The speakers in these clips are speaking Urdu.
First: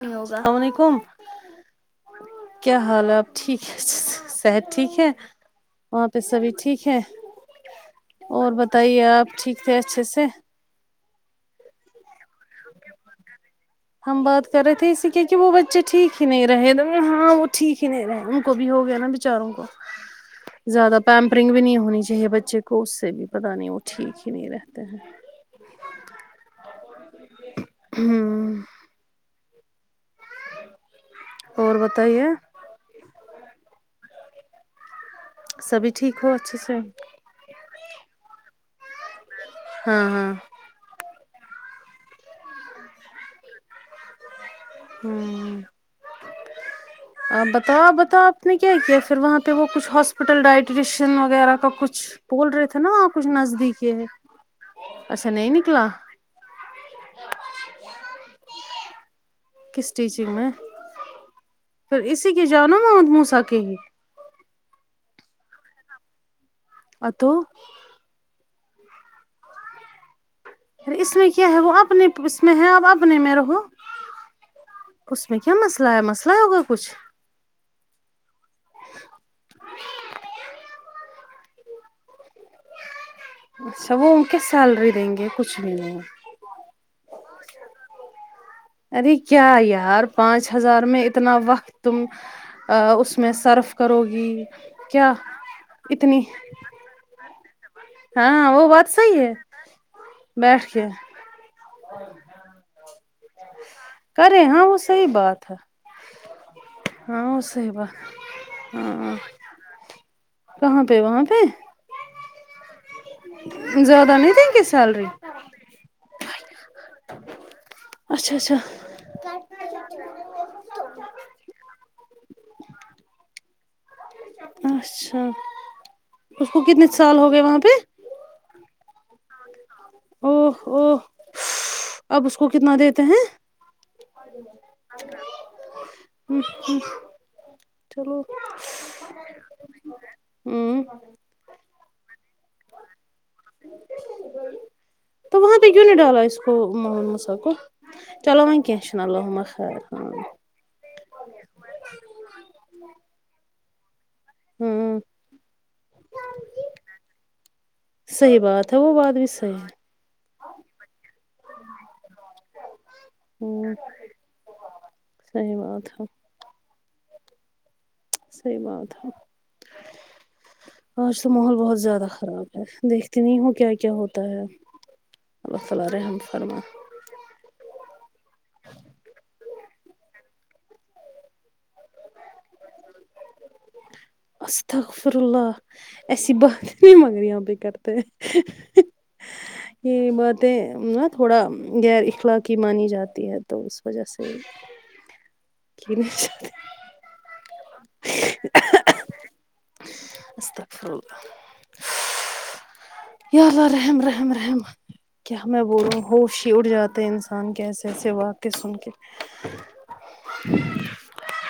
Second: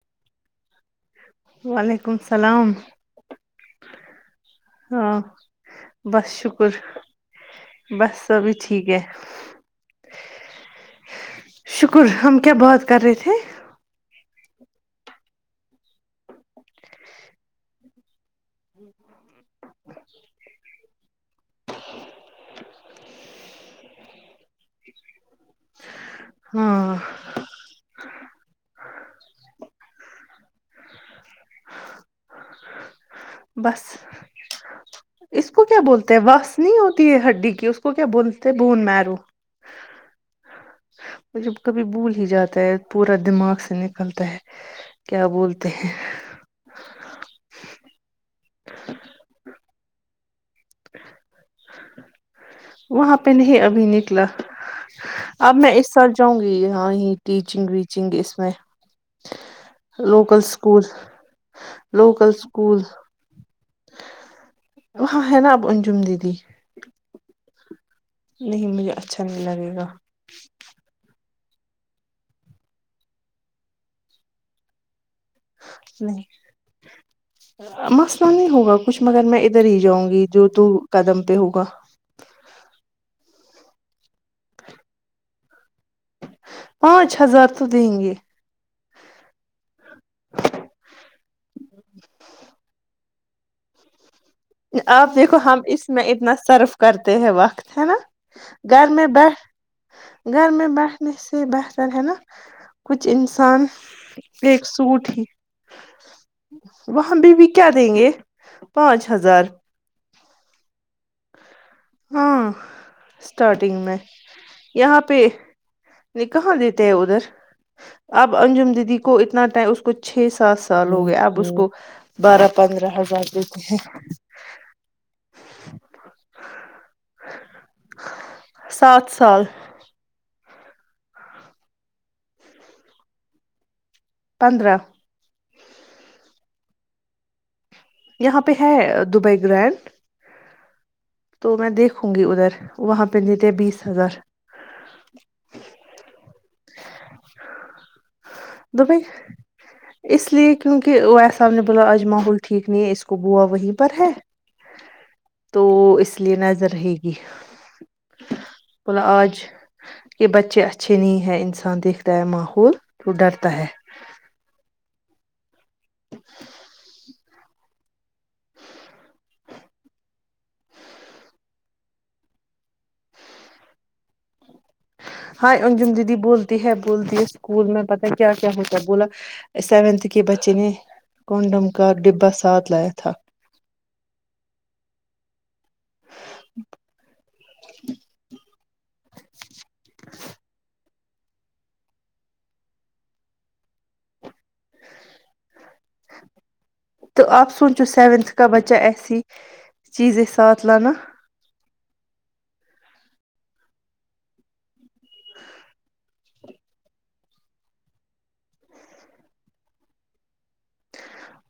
ہیلو السلام وعلیکم وعلیکم السلام کیا حال ہے اب ٹھیک ہے صحت ٹھیک ہے ہاں وہاں پہ بس سبھی شکر ٹھیک ہے بس اور سبھی ٹھیک ہے بتائیے آپ ٹھیک تھے اچھے سے شکر ہم کیا بات کر رہے تھے ہم بات کر رہے تھے اسی کے کہ وہ بچے ٹھیک ہی نہیں رہے د ہاں وہ ٹھیک ہی نہیں رہے کو بھی ہو گیا ناں بچاروں کو زیادہ پیمپرنگ بھی نہیں ہونی چاہیے بچے کو اس سے بھی پتہ نہیں ہو ٹھیک ہی نہیں رہتے ہیں ہاں ہوں اور بتائیے بس اس کو کیا سبھی بولتے ہیں ٹھیک ہو اچھے واس سے نہیں ہوتی ہے ہڈی کی اس کو کیا بولتے بون میرو ہاں ہاں وہ جب کبھی بھول ہی جاتا ہے پورا دماغ سے نکلتا ہے کیا ہوں بولتے ہیں آپ بتاؤ آپ بتاؤ آپ نے کیا کیا ہے پھر وہاں پہ وہ کچھ ہاس ٹوٹل ڈائٹیشن وغیرہ کا کچھ بول رہے تھے ناں وہ وہاں کچھ پہ نہیں نزدیکی ابھی یہ ہے نکلا اچھا نہیں نکلا چاہوں گی یہاں ہی ٹیچنگ ویچنگ اس میں کس ٹیچنگ لوکل میں اسکول لوکل اسکولول ہو سکے گی ہاں ہے ناب انجم دیدی ا تو نہیں مجھے اچھا نہیں لگے گا ار اس میں کیا ہے وہ اپنے اس میں ہے آپ اپنے میں رہو اس میں کیا مسئلہ ہے نہیں مسئلہ ہوگا کچھ مسئلہ نہیں ہوگا کچھ مگر میں ادھر ہی جاؤں گی جو تو قدم پہ ہوگا اچھا وہ ان کے سیلری دیں گے کچھ بھی نہیںیں گا پانچ ہزار تو دیں گے ارے کیا یار پانچ ہزار میں اتنا وقت تم اس میں صرف کرو گی آپ کیا دیکھو ہم اس میں اتنی اتنا صرف کرتے ہیں وقت ہے نا ہاں وہ گھر بات میں صحیح ہے بیٹھ گھر بیٹھ میں کے بیٹھنے سے بہتر ہے نا کچھ انسان کرے ہاں ایک وہ صحیح سوٹ ہی بات ہے وہاںں ہاں بی وہ بھی کیا صحیح دیں گے بات پانچ ہاں ہزار کہاں پہ وہاں پہ ہاں اسٹارٹنگ میں زیادہ نہیں دیں گے یہاں سیلری پہ نہیں کہاں دیتے ہیں ادھر اب اچھا اچھا انجم دیدی کو اتنا ٹائم اس کو چھ سات سال ہو گیا اب اس کو بارہ پندرہ ہزار دیتے ہیں اچھا اس کو کتنے سال ہو گئے وہاں پہ سات سال او او اب اس کو کتنا دیتے ہیں پندرہ چلو یہاں پہ ہے دبئی گرینڈ ہوں تو میں دیکھوں گی ادھر وہاں پہ دیتے بیس ہزار تو وہاں پہ کیوں نہیں ڈالا اس کو م مسا کو چلو دبئی و اس [unintelligible] لیے کیونکہ او ایساحب نے بولا آج ماحول ٹھیک نہیں ہے اس کو بوا وہیں پر ہے ہوں تو اس لیے نظر رہے گی صحیح بات ہے وہ بولا بات بھی آج صحیح ہے کہ بچے اچھے نہیں ہیں انسان دیکھتا ہے ماحول تو ڈرتا ہے ہوں صحیح بات ہے صحی بات تھا آج تو ماحول بہت زیادہ خراب ہے دیکھتی نہیں ہوں کیا کیا ہوتا ہے ہائے اللہ تعالی انجم دیدی رحم بولتی فرما ہے بولتی ہے اسکول میں پت کیا کیا ہو تا بولا سیونتھ کے بچے نے کونڈم کر ڈبا ساتھ لایا تھا استغفر اللہ ایسی بات نہیں مانگ رہی یہ پہ کرتے یہ باتیں نا تھوڑا غیر اخلاقی مانی جاتی ہے تو اس وجہ سے کہ نہیں تو آپ سونچو سیونتھ کا بچہ ایسی چیز ساتھ استغفر لانا اللہ یا الله رحم رحم رحم کیا میں بولوں ہوش ہی اڑ جاتے ہیں انسان کے ایسے ایسے واقع سن کے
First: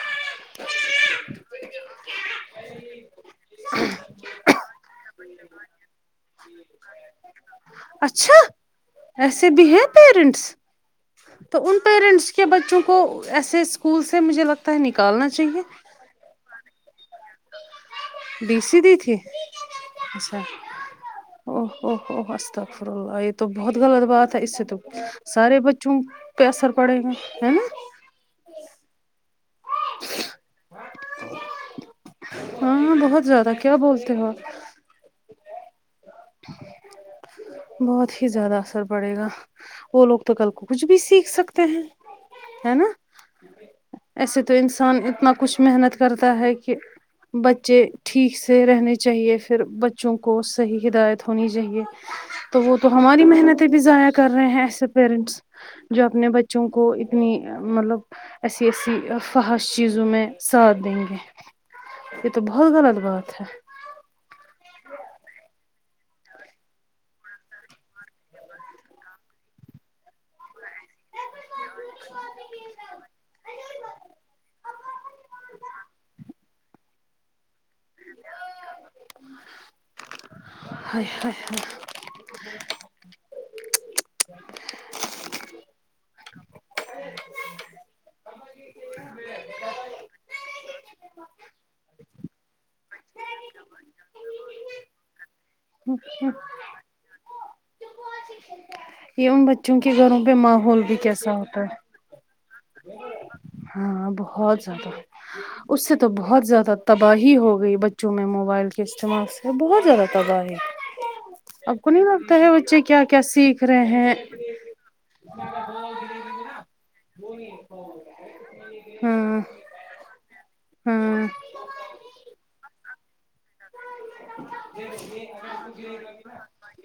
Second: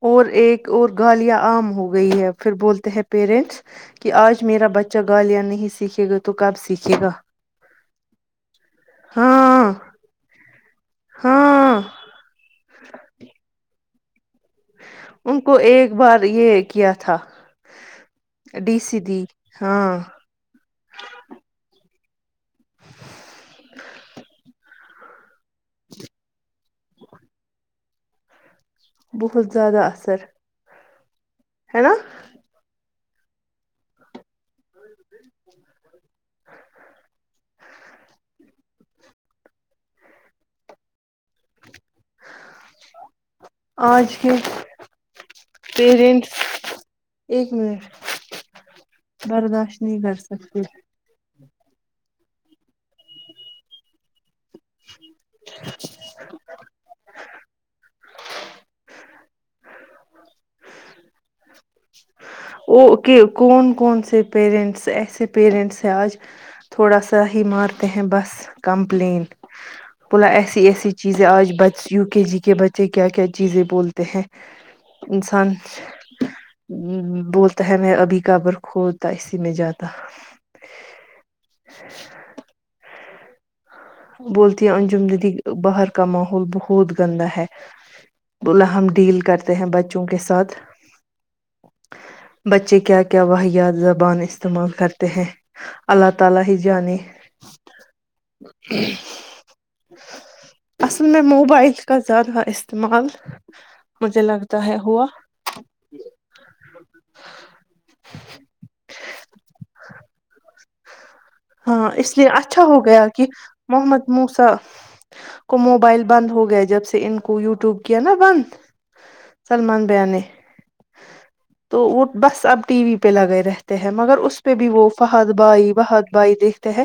اور ایک اور گالیاں عام ہو گئی ہے پھر بولتے ہیں پیرنٹس کہ آج میرا بچہ گالیاں نہیں سیکھے گا تو کب سیکھے گا اچھا ایسے بھی ہاں ہیں پیرنٹس تو ان ہاں پ کے بچوں کو ایسے اسکول سے مجھے لگ ان کو ایک بار یہ کیا تھا بی سی دی تھی او او او استغفراللہ یہ تو بہت غلط بات ہے اس سے تو سارے بچوں پہ اثر پڑے گا ہے نا بہت زیادہ اثر ہے نا ہاں بہت زیادہ کیا بولتے ہو [inaudible] بہت ہی زیادہ اثر پڑے گا وہ لوگ تو کل کچھ بھی سیکھ سکتے ہیں ہے نا آج کے ایسے تو انسان اتنا کچھ محنت پیرنٹس کرتا ہے کہ ایک بچے منٹ ٹھیک سے رہنے چاہیے پھر برداشت نہیں کر بچوں کو سکتے صحیح ہدایت ہونی چاہیے تو وہ تو ہماری محنتیں بھی ضائع کر رہے ہیں ایسے پیرنٹس جو اپنے بچوں کو اتنی مطلب ایسی ایسی فحش چیزوں میں ساتھ دیں گے یہ تو بہت غلط اوکے بات ہے کون کون سے پیرنٹس ایسے پیرنٹس ہیں آج تھوڑا سا ہی مارتے ہیں بس کمپلینٹ بولا ایسی ایسی چیزیں آج بچ یو کے جی کے بچے کیا کیا چیزیں بولتے کہ ہیں انسان بولتا ہے میں ابھی قبر خود تا اسی میں جاتا ہائے ہائے بولتی ہیں انجم دیدی باہر کا ماحول بہت گندا ہے بولا ہم ڈیل کرتے ہیں بچوں کے ساتھ ہ [inaudible] بچے کیا کیا واحیات زبان استعمال کرتے ہیں اللہ ہائے، تعالی ہی جانے ہہم۔۔ یہ ان بچوں کے گھروں پہ ماحول بھی میں کیسا ہوتا موبائل ہے کا زیادہ استعمال ہاں مجھے بہت لگتا ہے زیادہ ہوا اس سے تو بہت زیادہ تباہی ہو گئی بچوں میں موبائل کے استعمال سے بہت زیادہ تباہی ہ [inaudible] ہاں اس لیے اچھا ہو گیا کہ سیکھ رہے محمد ہیں موسہ کو موبائل بند ہو گیا جب سے ان کو یوٹیوب کیا نا بند ہاں سلمان بھیا نے ہاں تو وہ بس اب ٹی وی پہ لگے رہے ہیں مگر اس پہ بھی وہ فہد بائی فہد بھائی دیکھتے ہیں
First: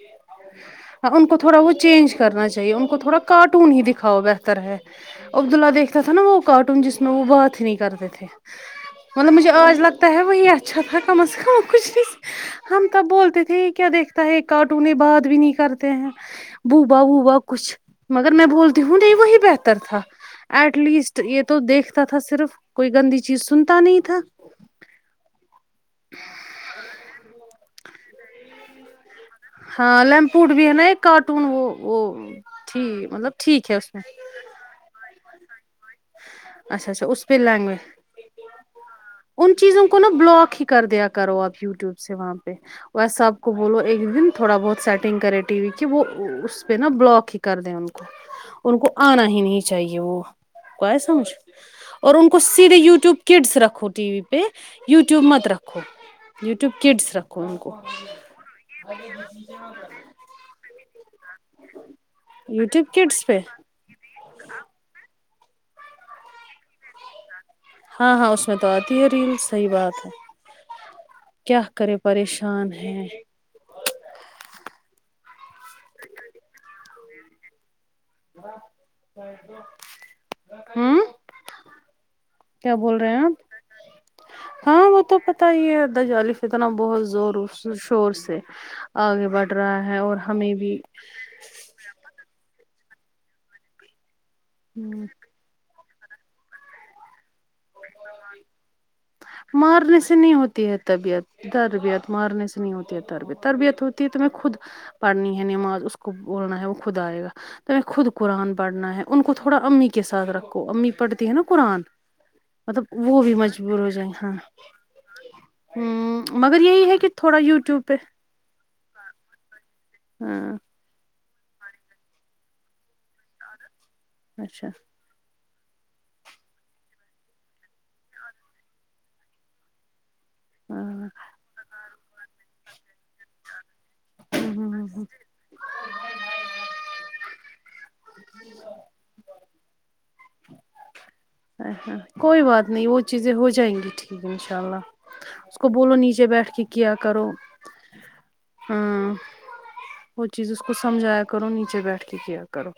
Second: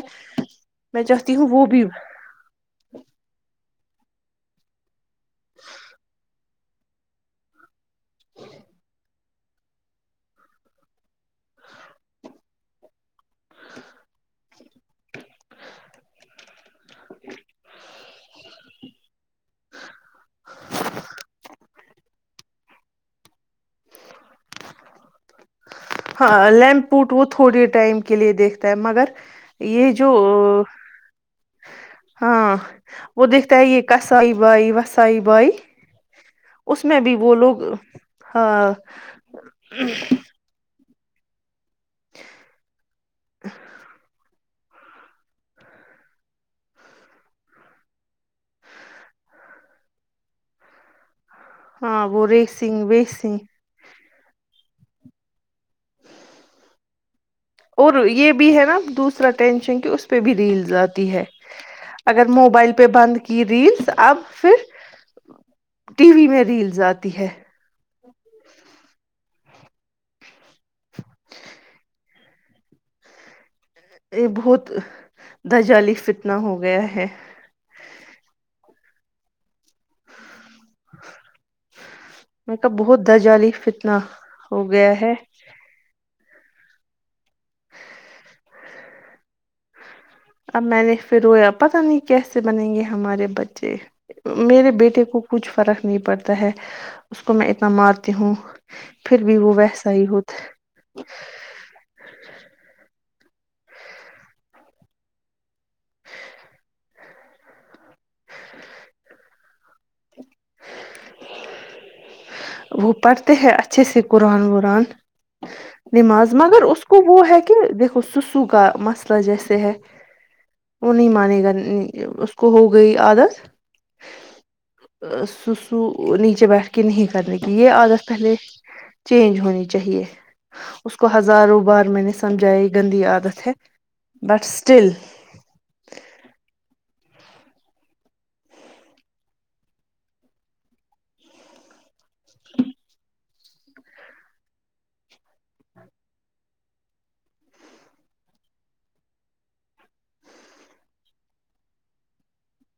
میں ان کو چاہتی ہوں تھوڑا وہ بھی چینج کرنا چاہیے ان کو تھوڑا کارٹون ہی دکھاؤ بہتر ہے عبد اللہ دیکھتا تھا نا وہ کارٹون جس میں وہ بات ہی نہیں کرتے تھے مطلب مجھے آج لگتا ہے وہی اچھا تھا کم از کم ہم کچھ نہیں سن ہم تب بولتے تھے یہ کیا دیکھتا ہے کارٹونے بعد بھی نہیں کرتے ہیں بوبا ووبا کچھ مگر میں بولتی ہوں نہیں وہی بہتر تھا ایٹ لیسٹ یہ تو دیکھتا تھا صرف کوئی گندی چیز سنتا نہیں تھا ہاں لیمپ پوٹ وہ تھوڑی ٹائم کے لیے دیکھتا ہے مگر یہ ہاں جو لیمپوٹ بھی ہے نا ایک کارٹون وہ وہ ہاں ٹھیک وہ مطلب دیکھتا ہے ٹھیک یہ اس میں کسائی بائی وسائی بائی اچھا میں اچھا بھی اس وہ پہ لوگ لینگویج ہاں ان چیزوں کو نا بلاک ہی کر دیا کرو آپ یوٹیوب سے وہاں پہ اور سب کو بولو ایک دن تھوڑا بہت سیٹنگ کرے ٹی وی کی وہ اس پہ نا بلاک ہی کر دیں ان کو ان کو آنا ہی نہیں چاہیے وہ کو ہے سمجھ ہاں اور وہ ان کو سیدھے ریسنگ یوٹیوب ویسنگ کڈس رکھو ٹی وی پ یو ٹیوب مت رکھو یوٹیوب کڈس رکھو ان کو اور یہ بھی ہے نا دوسرا ٹینشن کہ اس پہ بھی ریلز آتی ہے اگر موبائل پہ یوٹیوب بند کڈس پہ کی ریلس اب پھر ٹی وی میں ریلز آتی ہے ہاں ہاں اس میں تو آتی ہے ریلز صحیح بات ہے کیا کرے پریشان ہے یہ بہت دجالی فتنا ہو گیا ہے و ہوں میک اپ کیا بول بہت رہے ہیں آپ دجالی فتنہ ہو گیا ہے ات یہ ہے دجالی فتنا بہت زور شور سے آگے بڑھ رہا ہے اور ہمیں اب بھی میں نے پھر رویا پتا نہیں کیسے بنیں گے ہمارے بچے میرے بیٹے کو کچھ فرق نہیں پڑتا ہے اس کو میں اتنا مار ہوں پھر بھی وہ ویسا مارنے ہی سے نہیں ہوتا ہوتی ہے طبیعت تربیت مارنے سے نہیں ہوتی ہے تربیت تربیت ہوتی ہے تو میں خود پڑھنی ہے نماز اس کو بولنا ہے وہ خود آئے گا توہیں خود قرآن پڑھنا ہے ان کو تھوڑا امی کے ساتھ رکھو امی پڑھتی ہیں نا قرآن مطلب وہ پڑھتے بھی ہیں مجبور اچھے ہو سے جائیں ہاں قرآن ورن نماز مگر اس یہی کو وہ تھوڑا ہے کہ یوٹیوب پہ دیکھو سسو کا مسئلہ جیسے ہے ہاں وہ نہیں مانے گا اس کو ہو گئی عادت اچھا سو سو نیچے بیٹھ کہ نہیں کرنے کی یہ عادت پہلے چینج ہونی چاہیے اس ہاں کو ہزاروں بار میں نے سمجھایا یہ گندی عادت ہے بٹ اسٹل ا ہاں کوئی بات نہیں وہ چیزیں ہو جائیں گی ٹھیک انشاء اللہ اس کو بولو نیچے بیٹھ کے کیا کرو ہاں وہ چیز اس کو سمجھایا کرو نیچے بیٹھ کے کیا کرو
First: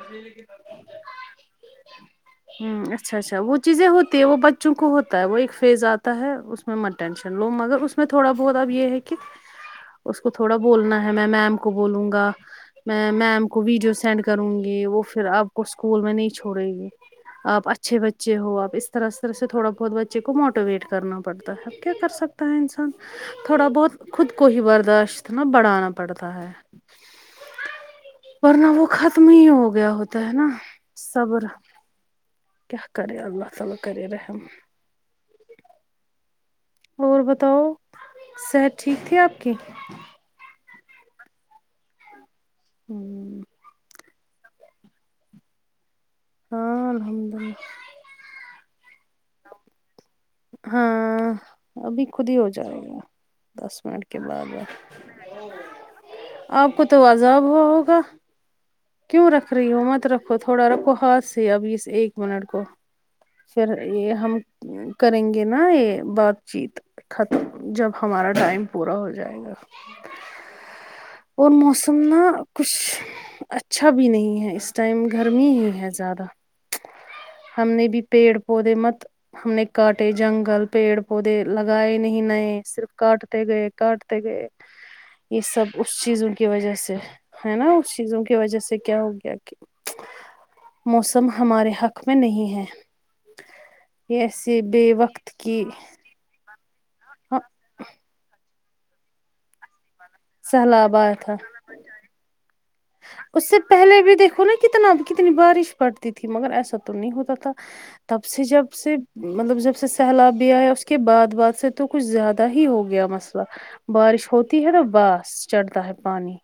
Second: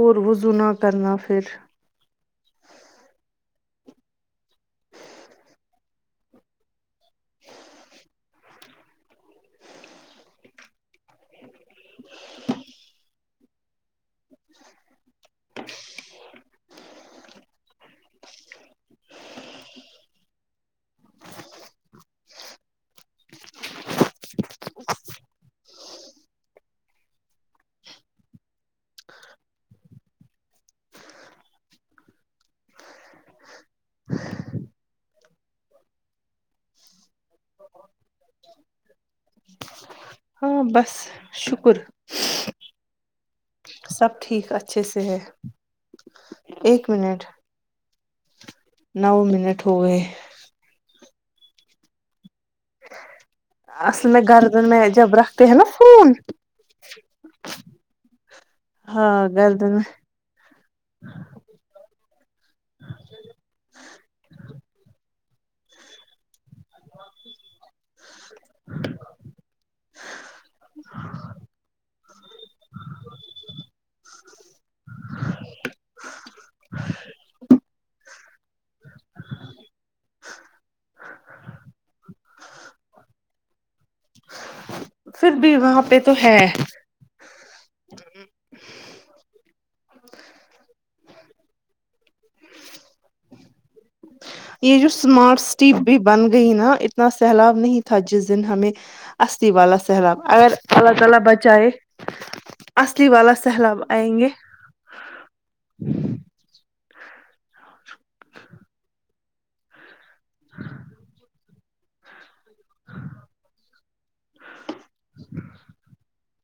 اور وضو نہ کرنا پھر ہ اچھا اچھا وہ چیزیں ہوتی ہے وہ بچوں کو ہوتا ہے وہ ایک فیز آتا ہے مت ٹینشن لو مگر اس میں تھوڑا بہت اب یہ ہے کہ اس کو تھوڑا بولنا ہے میں میم کو بولوں گا میں میم کو ویڈیو سینڈ کروں گی وہ پھر آپ کو اسکول میں نہیں چھوڑے گی آپ اچھے بچے ہو آپ اس طرح اس طرح سے تھوڑا بہت بچے کو موٹیویٹ کرنا پڑتا ہے آپ کیا کر سکتے تا انسان تھوڑا بہت خود کو ہی برداشت اتنا بڑھانا پڑتا ہے ورنہ وہ خط ختم ہی ہو گیا ہوتا ہے نا صبر کیا کرے اللہ تعالی کرے رحم اور بتاؤ صحت ٹھیک تھی آپ کی ہاں بس شکر ہوں سب ٹھیک اچھے سے ہے ہاں ایک منٹ الحمد للہ نو منٹ ہو گئے ہاں ابھی خود ہی ہو جائے گا دس منٹ اصل کے میں بعد گردن میں جب رکھتے ہے نا فون آپ کو تو عذاب ہوا ہوگا ہاں کیوں رکھ رہی گردن ہو مت رکھو تھوڑا رکھو ہاتھ سے اب اس ایک منٹ کو پھر یہ ہم کریں گے یہ نا یہ بات چیت ختم جب ہمارا ٹائم پورا ہو جائے گا اور موسم نا کچھ اچھا بھی نہیں ہے اس ٹائم گرمی ہی ہے زیادہ ہم نے بھی پیڑ پودے مت ہم نے کاٹے جنگل پیڑ پودے لگائے نہیں نئے صرف کاٹ تے گئے کاٹتے گئے پھر یہ بھی سب وہاں پہ اس تو چیزوں ہے کی وجہ سے ہے نا اس چیزوں کی وجہ سے کیا ہو گیا کہ موسم ہمارے حق میں نہیں ہے یہ ایسے یہ جو بے وقت اسمارٹ کی سٹی بھی بن گئی نا اتنا سیلاب نہیں تھا جس دن ہمیں اصلی والا سیلاب اگر سیلاب اللہ آیا تعالی تھا بچائے اصلی والا اس سے سیلاب پہلے بھی آئیں گے دیکھو نا کتنا کتنی بارش پڑتی تھی مگر ایسا تو نہیں ہوتا تھا تب سے جب سے مطلب جب سے سیلاب بھی آیا اس کے بعد بعد سے تو کچھ زیادہ ہی ہو گیا مسئلہ بارش ہو ہے نا بس چڑھتا ہے پانی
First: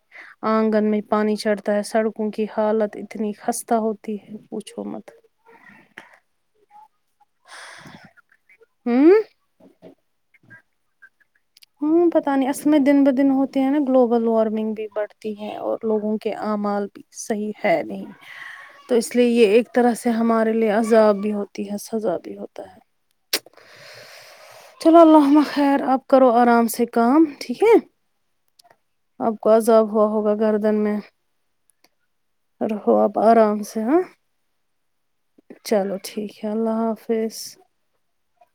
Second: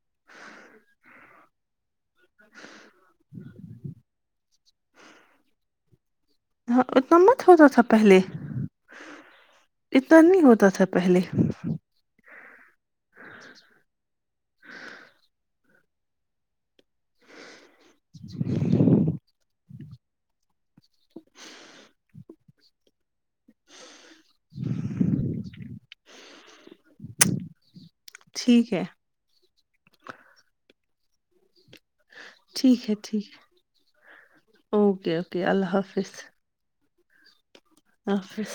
آنگن میں پانی چڑھتا ہے سڑک کیونکہ حالت اتنی خستہ ہوتی ہے پوچھو مت ہاں اتنا مت ہوتا تھا پہلے ہوں اتنا نہیں ہوتا تھا پہلے ہاں پتا نہیں اصل میں دن بہ دن ہوتے ہیں نا گلوبل وارمنگ بھی بڑھتی ہے اور لوگوں کے امال بھی صحیح ہے نہیں تو اس لیے یہ ایک طرح سے ہمارے لیے عذاب بھی ہوتی ہے سزا بھی ہوتا ہے چلو اللہ ہمما خیر آپ کرو آرام سے کا ٹھیک ہے ٹھیک ہے آپ کو عذاب ہوا ہوگا گردن میں ٹھیک ہے رہو آپ ٹھیک ہے آرام سے ہاں اوکے اللہ چلو حافظ ٹھیک ہے اللہ حافظ اللہ حافظ